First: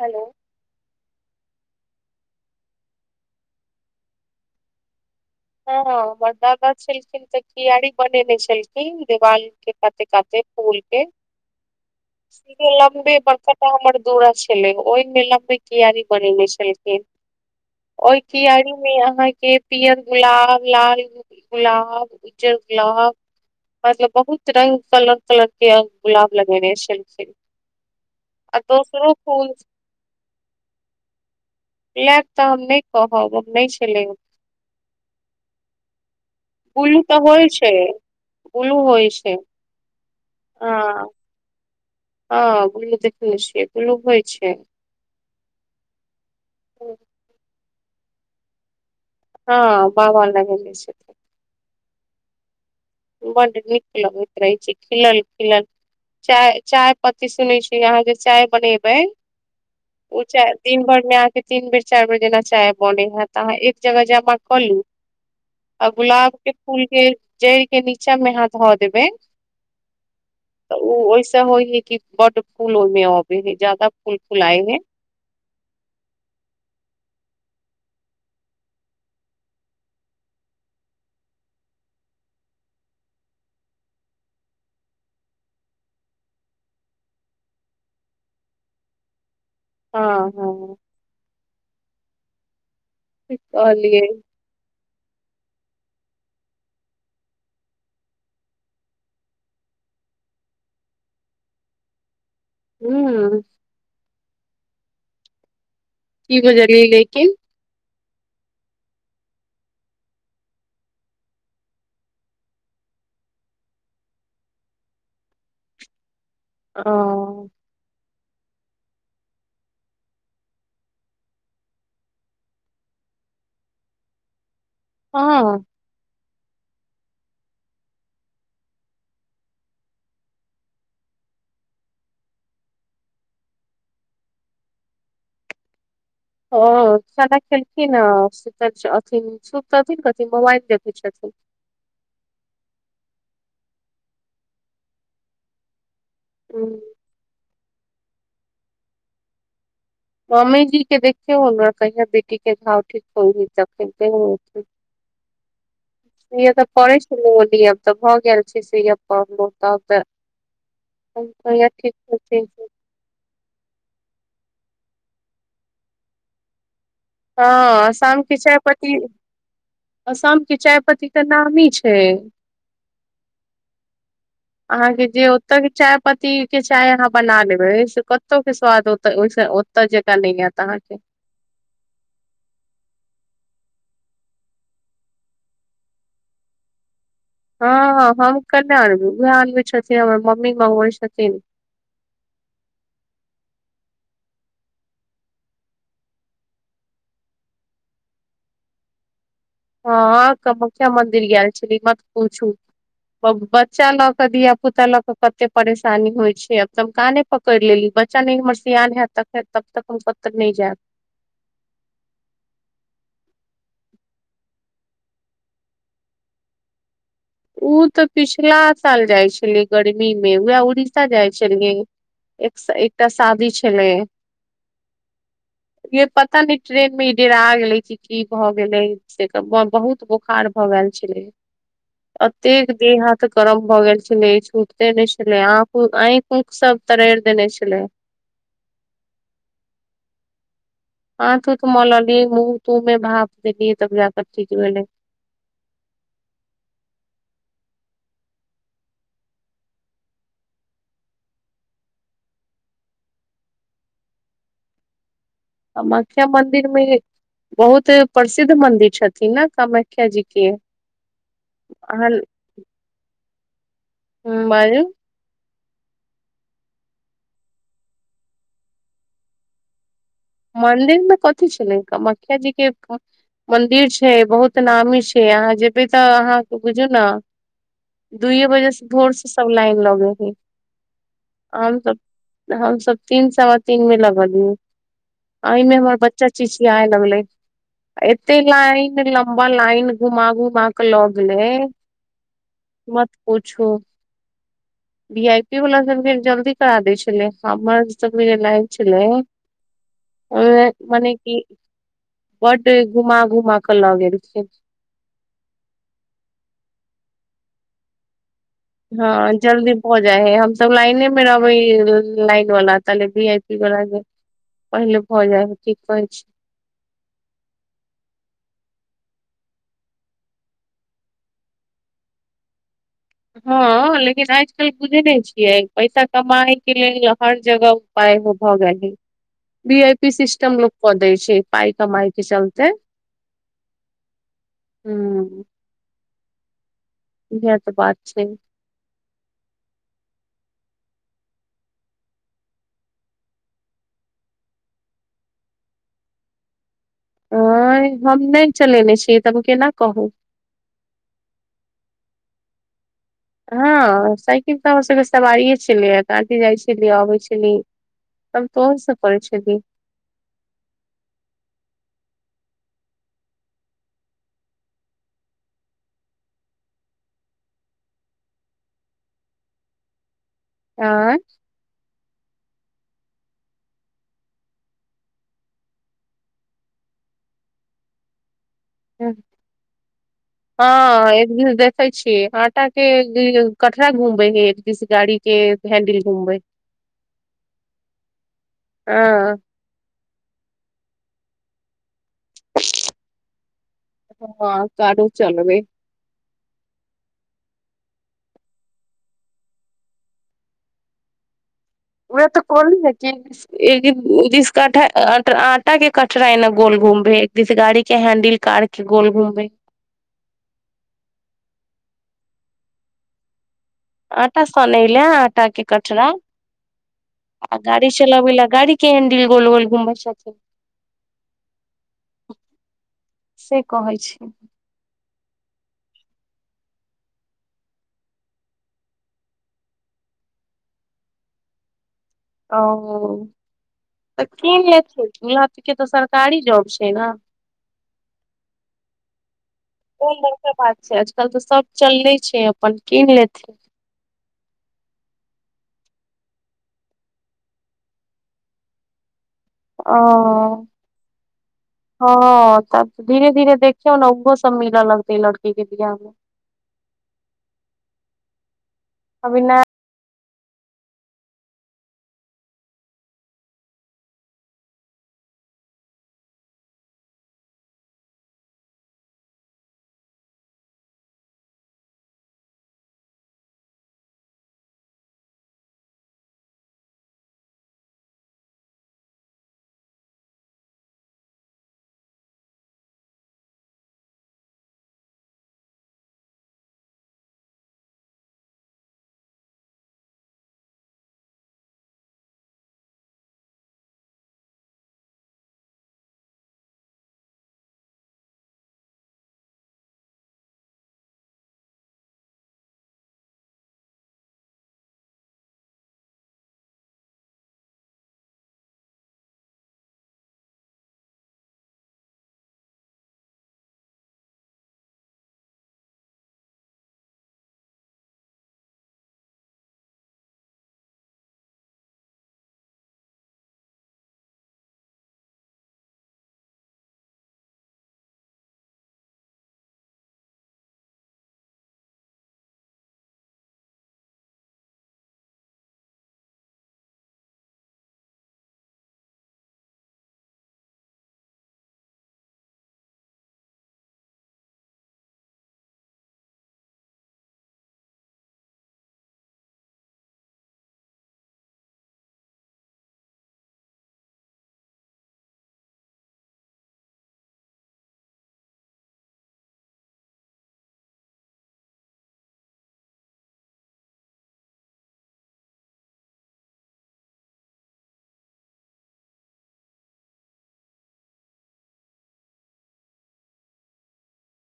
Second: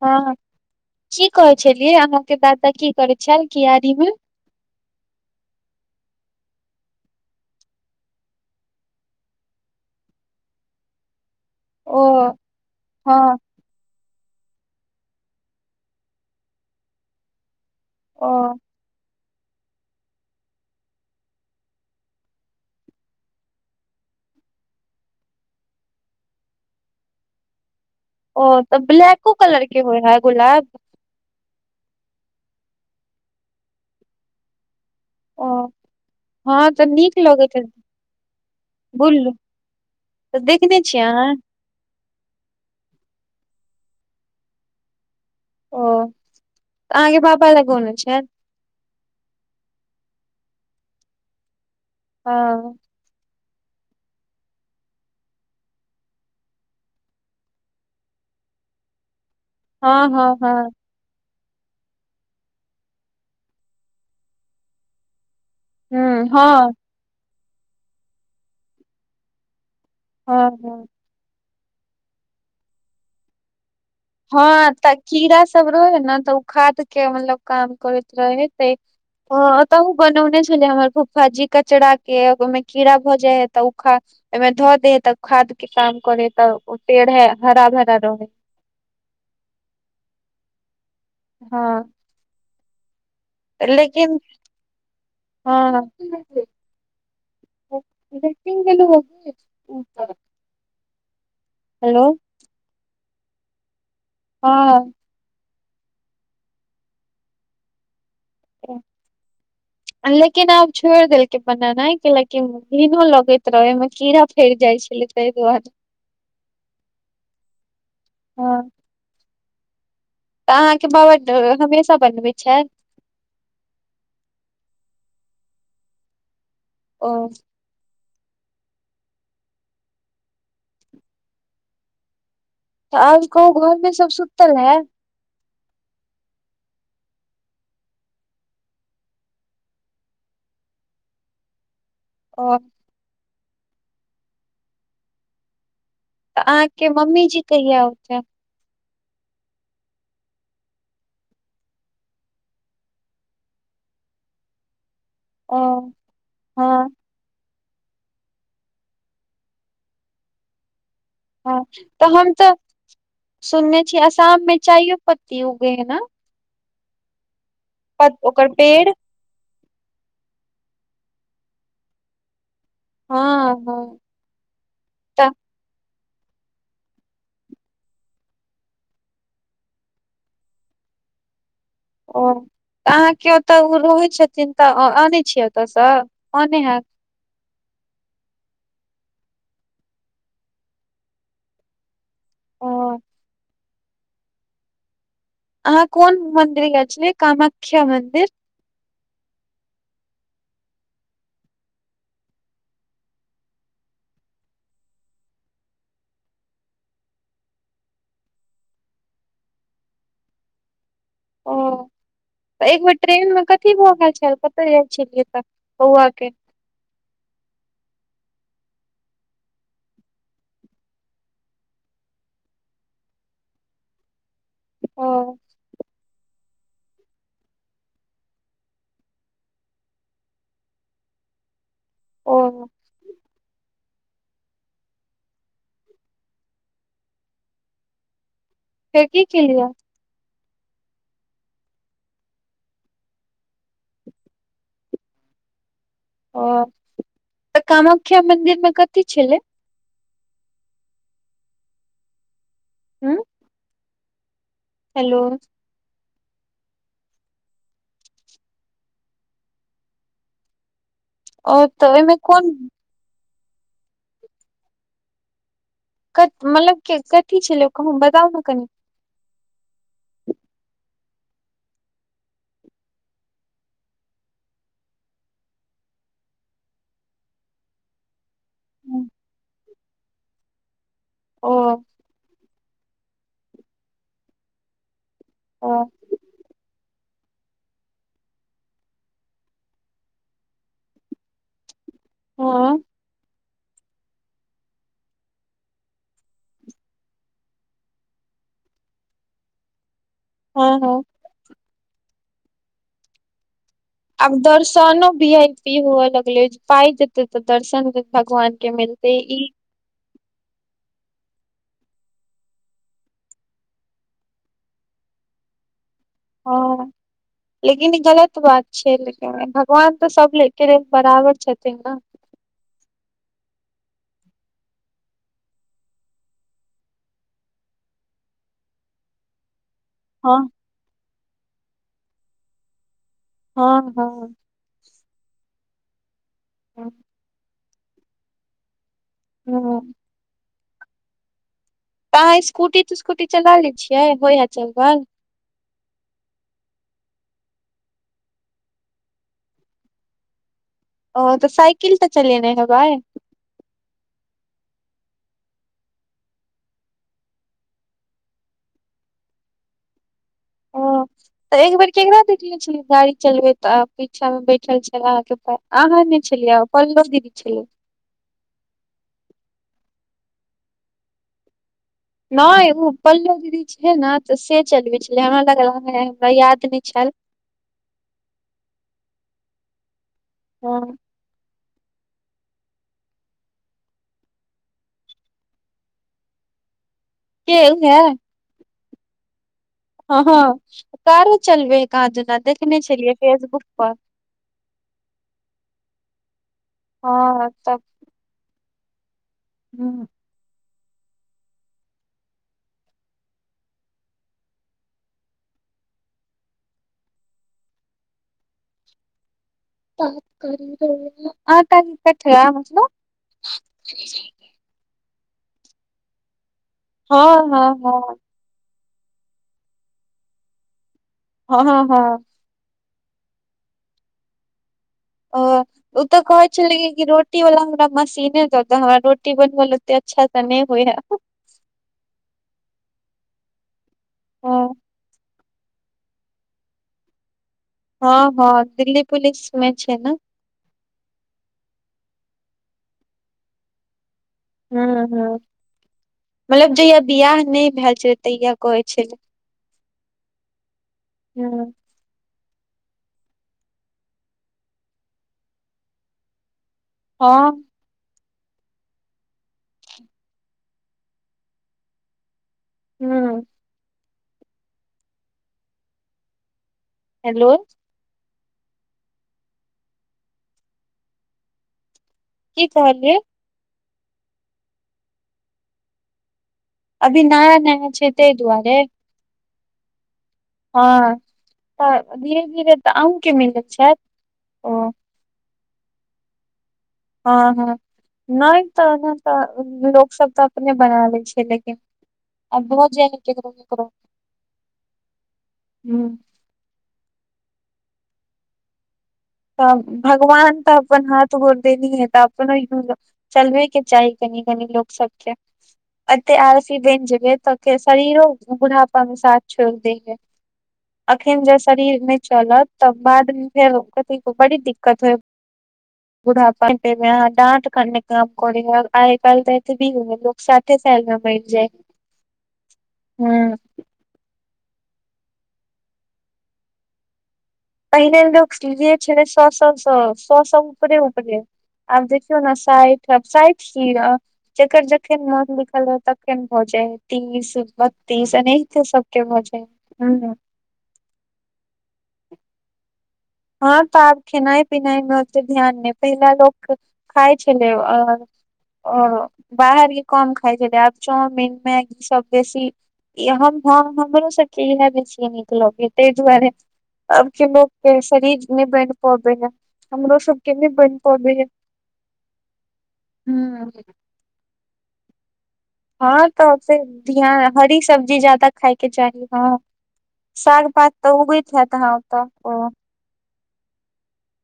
hello हँ की कहे छलियै अहाँंके दादा की करे छल कआरी मे हँ हमर दादा छलखिन तऽ कीयारी बनेने छलखिन देवाल काते काते फूल के ओ सीे लम्बे हँ [unintelligible] ब हमर दूरा छलै ओहि मेला मे क्यारी बनेने छलखिन ओहि ओ कियारी अहाँके पियर गुलाब लाल गुलाब उज्जर गुलाब मतलब बहुत रंग कलर कलर के गुलाब लगेने छले ओ तऽ ब्लैको कलर के होय है गुलाब ब्लैक तऽ हम नहि कहब हम नहि छलै ओ हँ तऽ ब्लू नीक होइ लगैत ह छै होइ छै ब्लू तऽ देखने छियै हँ अहाँ हँ देखने छ गलो होइ छै ओ अहाँके पापा लग बोन छैल हँ बाबा लगेने छै हँ बड निक लगैत रहै छै खिलल खिलल चाय चाय पत्ती सुनै छी अहाँ जे चाय बनेबै हँ ऊ हँ छै हँ दिन भरि मे आके तीन बेर चारि बेर जेना चाय बनै है तऽ अहाँ एक जगह जमा कऽ लू आ ह हँ गुलाबके हँ फूलके जड़िके नीचाँमे अहाँ धऽ देबै तऽ हँ ओ ओहिस होइ है कि बड फूल ओहिमे अबे है जाद हँ तऽ कीड़ा सब रहै ह ने तऽ ओ खाद के मतलब काम करैत रहै ते ह तऽ ओ बनौने छलै हमर फूफा जी कचड़ा के ओहिमे कीड़ा भऽ जाइ है तऽ ओ खा ओहिमे धऽ दे है तऽ खाद के काम करे है तऽ ओ पेड़ है हरा भरा रहेै हँ हँ हँ ठीक कहलियै लेकिन हँ रेटिंगल ह [unintelligible] हेलो हू हँ ई बजल गेलैके ओ लेकिन आब छोड़ि देलकै बनेनाइ कैलाकि भिनो लगैत रहे ओं कीड़ा फैर जाय छले [unintelligible] ओ हँ तऽ अहाँके बाबा हमेशा बनबैत छै हँ ओ तऽ औब कहू घर मे सब सुतल है ओ खाना खेलखिन है अथि कथिन मोबाइल देखै छथिन ओ तऽ ह अहाँके मम्मी जी कहिया होते मम्मी जी के देखियौ कहिया बेटी के घाव ठीक हो ह ते ओ इए तऽ हँ परै ली अब तऽ भऽ गेल छै सेयब कल तब तऽ हँ कहिया ठीक तऽ हम होतै तऽ सुनने छियै आसाम मे चाइयो पत्ती उगे है ने हँ असामके ओकर पेड़ चायपती आसाम के चाय पत्ती तऽ नामी छै हँ हँ अहाँके जे तऽ ओतय के चाय पत्त के चाय अहाँ बना लेबै से कतौ के स्वादहि ओतय जकाँ नहि आयत अहाँके ओ तऽ अहाँके ओतऽ ओ रहै छथिन तऽ आनै छियै ओतयसँ अने हैत हँ हम कने आनब उएह आनबी छथिन हमर मम्मी मंगबै छथिन ओ अहाँ कोन मंदिर गेल छै कामाख्या मंन्दिर हँ कामख्या मन्दिर गेल छल ई तऽ पूछू बच्चा ल के धिया पुता ल के कते परेशानी होइ छै अबदम कान पक करि लेली बच्चा न हमर स यान ह तक है तब तक हम कब तक नहि जायब ओ तऽ एक बेेर ट्रेन मे कथी भोख छल कतय जाइ छलियै तऽ बौआ के ओ तऽ पिछला साल जाइ छलियै गर्मी मे उएह उड़ीसा जाइ छलियै एक एकटा शादी छलै ओ ये पता न ट्रेन मे इधेर आ गेले की भऽ गेले से बहुत बोखार भऽ गेल छलै ओ अतेक देह हाथ गरम भऽ गेल छलै छूत देने छलै आँख आँख ऊख सब तरारि देने छलै फेर की केलियए हाथो त मललियै मुँह तू मे भाप देलियै तब जाक ठीक भेलै ओ तऽ कामख्या मंन्दिर मे कथी छलै उंम्म हेलो कमाख्या मन्दिर मे बहुत प्रसिद्ध मंदिर छथिन ने कामाख्या जी के ओ तऽ अहाँ ओहिमे कोन हूंम्म बाजू मतलब कथी छलै कह बताउ ने कनि मन्दिर मे कथी छलै कामख्य जी के मंन्दिर छै बहुत नामी छै अहाँ जेबै तऽ अहाँके बुझू ने दुइए बजे से भोर से सब लाइन लगे हय ओ हमसब हमसब तीन सवा तीन मे लगलियै ओ आइमे हमर बच्चा चिचियाय लगलै एते लाइन लम्बा लाइन घुमा घुमा क लऽगेलै हँ मत पूछू भी आई पी वाला सबके जल्दी करा दै छलै हमर सब के जे लायन छलै ओ हँ हँ मने की बड घुमा घुमा के लऽ आब गेलखिन दर्शनो भी आइ पी हुवऽ लगलै पा जेते तऽ दर्शन भगवान के मिलते हँ ई जल्दी हो जाइ है हमसब लाइने मे रहबै लाइन वला ताले भी आई पी वाला जे पहिले भऽ जाइ ह की कहै छी हं लेकिन ई गलत बात छैे लेकिन भगवान तऽ सब के लेल बराबर छथिन ने हँ लेकिन आइज कालि बुझै नहि छियै पैसा कमायके लेल हर जगह पाय हो [unintelligible] जाय भी आइ ई हँ सिस्टम लोक कऽ दै छै पाइ कमाई के चलते हँ हँ हूं ह इह तऽ बात छै हूॅं तऽ अहाँ स्कूटी तुस्कूटी चला लै छियै होय हे चलबल आंई हम नहि चलेने छियै तऽ हम केना कहू ओ तऽ साइकिल तऽ चलेने हेबै हँ साइकिल तऽ हमर सबके सवारिये छलैया त आटी जाइ छलियै अबै छलिय तब को [unintelligible] नसँ पढ़ी ह तऽ एक बेर केकरा देखले छलियै गाड़ी चलबे त आ पीछा मे बैठल छै अहाँके प आहा नहि छलिआ पल्लो दीदी छलै आँ नहि ओ पल्लव दीदी छै ने तऽ से चलबै छलै हमरा लगल हमरा याद नहि छेल हँ हँ एक द [unintelligible] स देख देखै छिय आटा के कठरा घूमबै है किस गाड़ी के हैंडिल घूमबै के एलै आ हँ हँ कारो चलबै है कहाँ दूना देखने छलियै फेसबुक पर हँ कारो चलबै हँ त हँ उहे तऽ कोलू हे कि एक जिस काठा आटा के कटरा ए ने गोल गोल घूमबै है एक जिस गाड़ी के हैंडिल कार गोल घूमबै है आटा के कठरा मतलब आटा सनै लेऽ आटा के कटरा हँ आ हँ गाड़ी हँ चलाबै ल गाड़ी के हैंडिल गोल गोल घुमबै छथीन हँ हँ हँ से कहै छी ओ ओ तऽ कहे छलै रोटी वाला हमरा मशीने दऽ हमरा रोटी बनब ले अच्छा तऽ नहि होइ ह ओ तऽ कीन हँ लेथि इहे त के तऽ सरकारी जॉब छै ने हँ हँ दिल्ली पुलिसमे छै ने कोन बड़का बात छै आजकल तऽ सब चलले छै अपन कीन लेथिन हूंम्म हूंम्म मतलब जहिया बियाह नहि भेल छल तहिया कहै छल ओ हूँ हँ तब धीरे धीरे देखियौ ने ओहो सब मिलऽ लगतै लड़की के बियाह मे हँ अभी नया हूंम्म हेलो की कहलियै अभी नया नया छै ताहि दुआरे हँ तऽ धीरे धीरे तऽ अहँके मिलैत छथि ओ हँ हँ नहि तऽ तऽ लोक सब तऽ अपने बना लै छै लेकिन आब बहुत जाय हे केकरो केकरो हँ तऽ भगवान तऽ अपनन हाथ घोड़ देनी है तऽ अपन चलबे के चाही कनी कनी लोक सबके अ आरसी बन जेबै तऽ शरीरो बुढ़ापा मे साथ छोड़ि देयै अखन ज शरीर नहि चलत तऽ बाद मे फेर देखबै बड़ी दिक्कत होइ बूढ़ापा मे यहाँ डाँटने काम करे है आइ काल्हि तऽ एते भी हु ह लो साठे साल मे मरि जाइ हँ पहिने लोक लिए छल सौ सौ सौ सौ से ऊपरे उपरे आब देखियौ ने साठि आब साठि कीर अ जकर जखन मन लिखल है तखन भऽ जाय है तीस बत्तीस एनाहिते सबके भऽ जाइ है हूंम्म हँ तऽ आब खेनाइ पीनाइ मे ओते ध्यान नहि पहिला लोक खाय छेलै आब ओ बाहरके कम खाइ छलै आब चाउमिन मैगी सब बेसी ई हम हमरो सबके इह ने छियै नीक लगे ताहि दुआरे अब के लोकके शरीर नहि बन पबे है हमरो सब के नहि बन पबे है हूँ हँ तऽ फ धान हरी सब्जी जादा खायके चाही हँ शाग पात तऽ उगैत हेत तऽ ओ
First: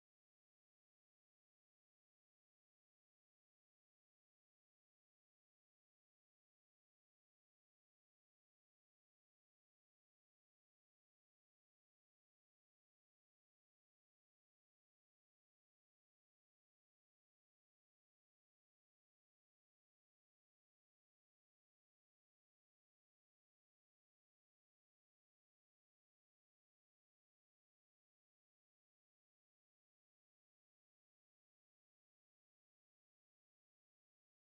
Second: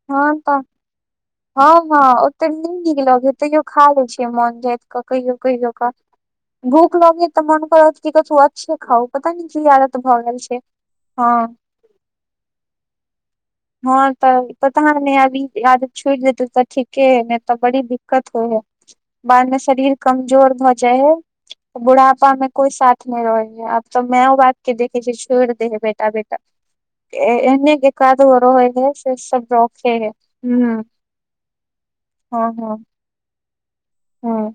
हँ तऽ हँ हँ ओतेक नै नीक लगै हय तैयो खा लै छियै मोन जाति कऽ कहियो कहियो कऽ भूख लगे तऽ मन करत क करत तू अच्छे खाउ पता नै की आदत भऽ गेल छै हँ हँ तऽ पता नहि अभ आ छूट देतै तऽ ठीके है ने तऽ बड़ी दिक्कत होइ है बाद मे शरीर कमजोर भऽ जाइ है बुढ़ापा मे कोइ साथ नहि रहै है आब तऽ मैय बातके देखे छै छोड़ दे है बेटा बेटा एहने बेकार दर होइ है से सब रखे ह हँ हँ हँ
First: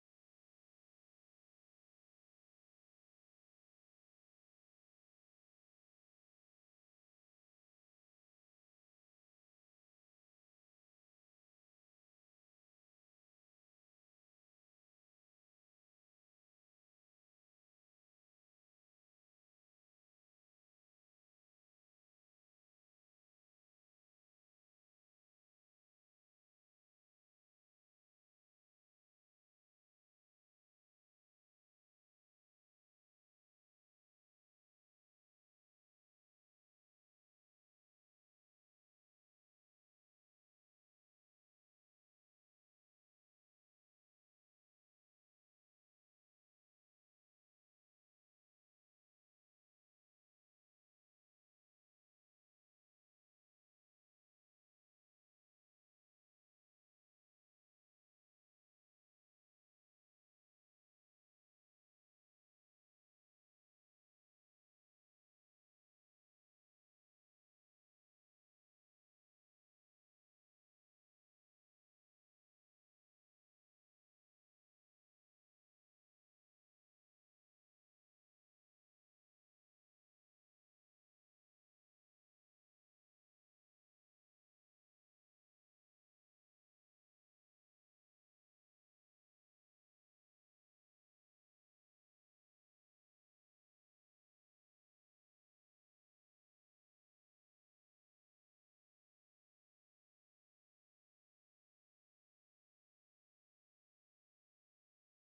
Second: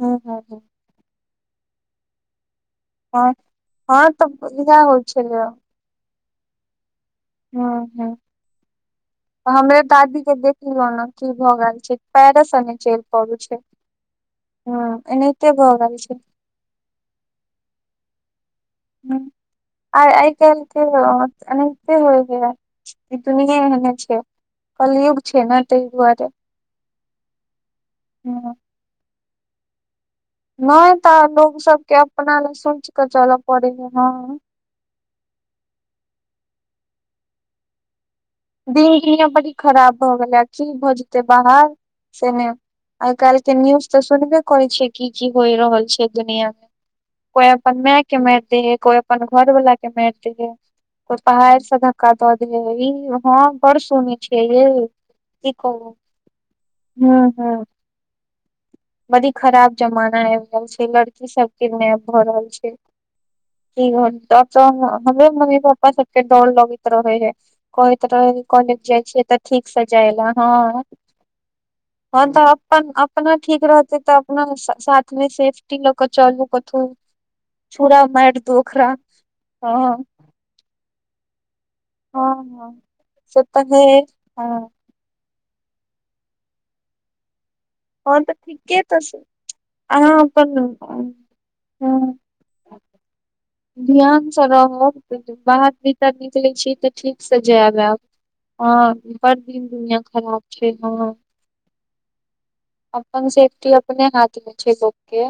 हू हँ हँ हँ हँ तऽ इा होइ छै हँ हँ हमरे दादी के देखलौ ने की भऽ गेल छै पैरसने चलि पड़ू छै हँ एनाहिते भोगेल छै हूंम्म आ आइ काल्हिके ह एनाहिते होइ गेल ई दुनियें हने छै कलयुग छै ने तै दुआरे हूंम्म नहि तऽ लोग सबके अपना लए सोच क चलय पड़े है हँ दिन दिनियाँ बड़ी खराब भऽ गेलै की भऽ जेते बाहर सेमे आइ काल्हि के न्यूज तऽ सुनबे करै छियै की की होइ रहल छै दुनियाँ मे कोइ अपन माय के मारि द हे कोइ अपन घर वला के मारि दै है को पाहरसँ धक दऽ दे हँ बड़ सुने छियै ये की कहु हूंम्म हूंम्म बड़ी खराब जमाना आबि रहल छै लड़की सब किडनैप भऽ रहल छै कि डॉट हमरे मम्मी पपा सबके डर लगैत रहे है कह तरह कॉलेज जाइ छियै तऽ ठीकसँ जाइ लए हँ तहन तऽ अपन अपना ठीक रहतै तऽ अपना साथमे सेफ्टी लऽ कऽ चलू कथु चूड़ मारि दु ओकरा हँ हँ हँ से तऽ हे हँ हँ तऽ ठीके तऽ अहाँ अपन हँ [inaudible] ध्यानसँ रहब बाहर भीतर निकलै छी तऽ ठीकसँ जायब ऐब हँ बड़ दिन दुनियाँ खराब छै हँ अपन सेफ्टी अपने हाथ मे छै लोकके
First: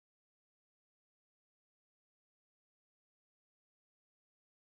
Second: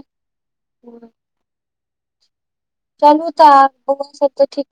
चलू तऽ ओ सब तऽ ठीक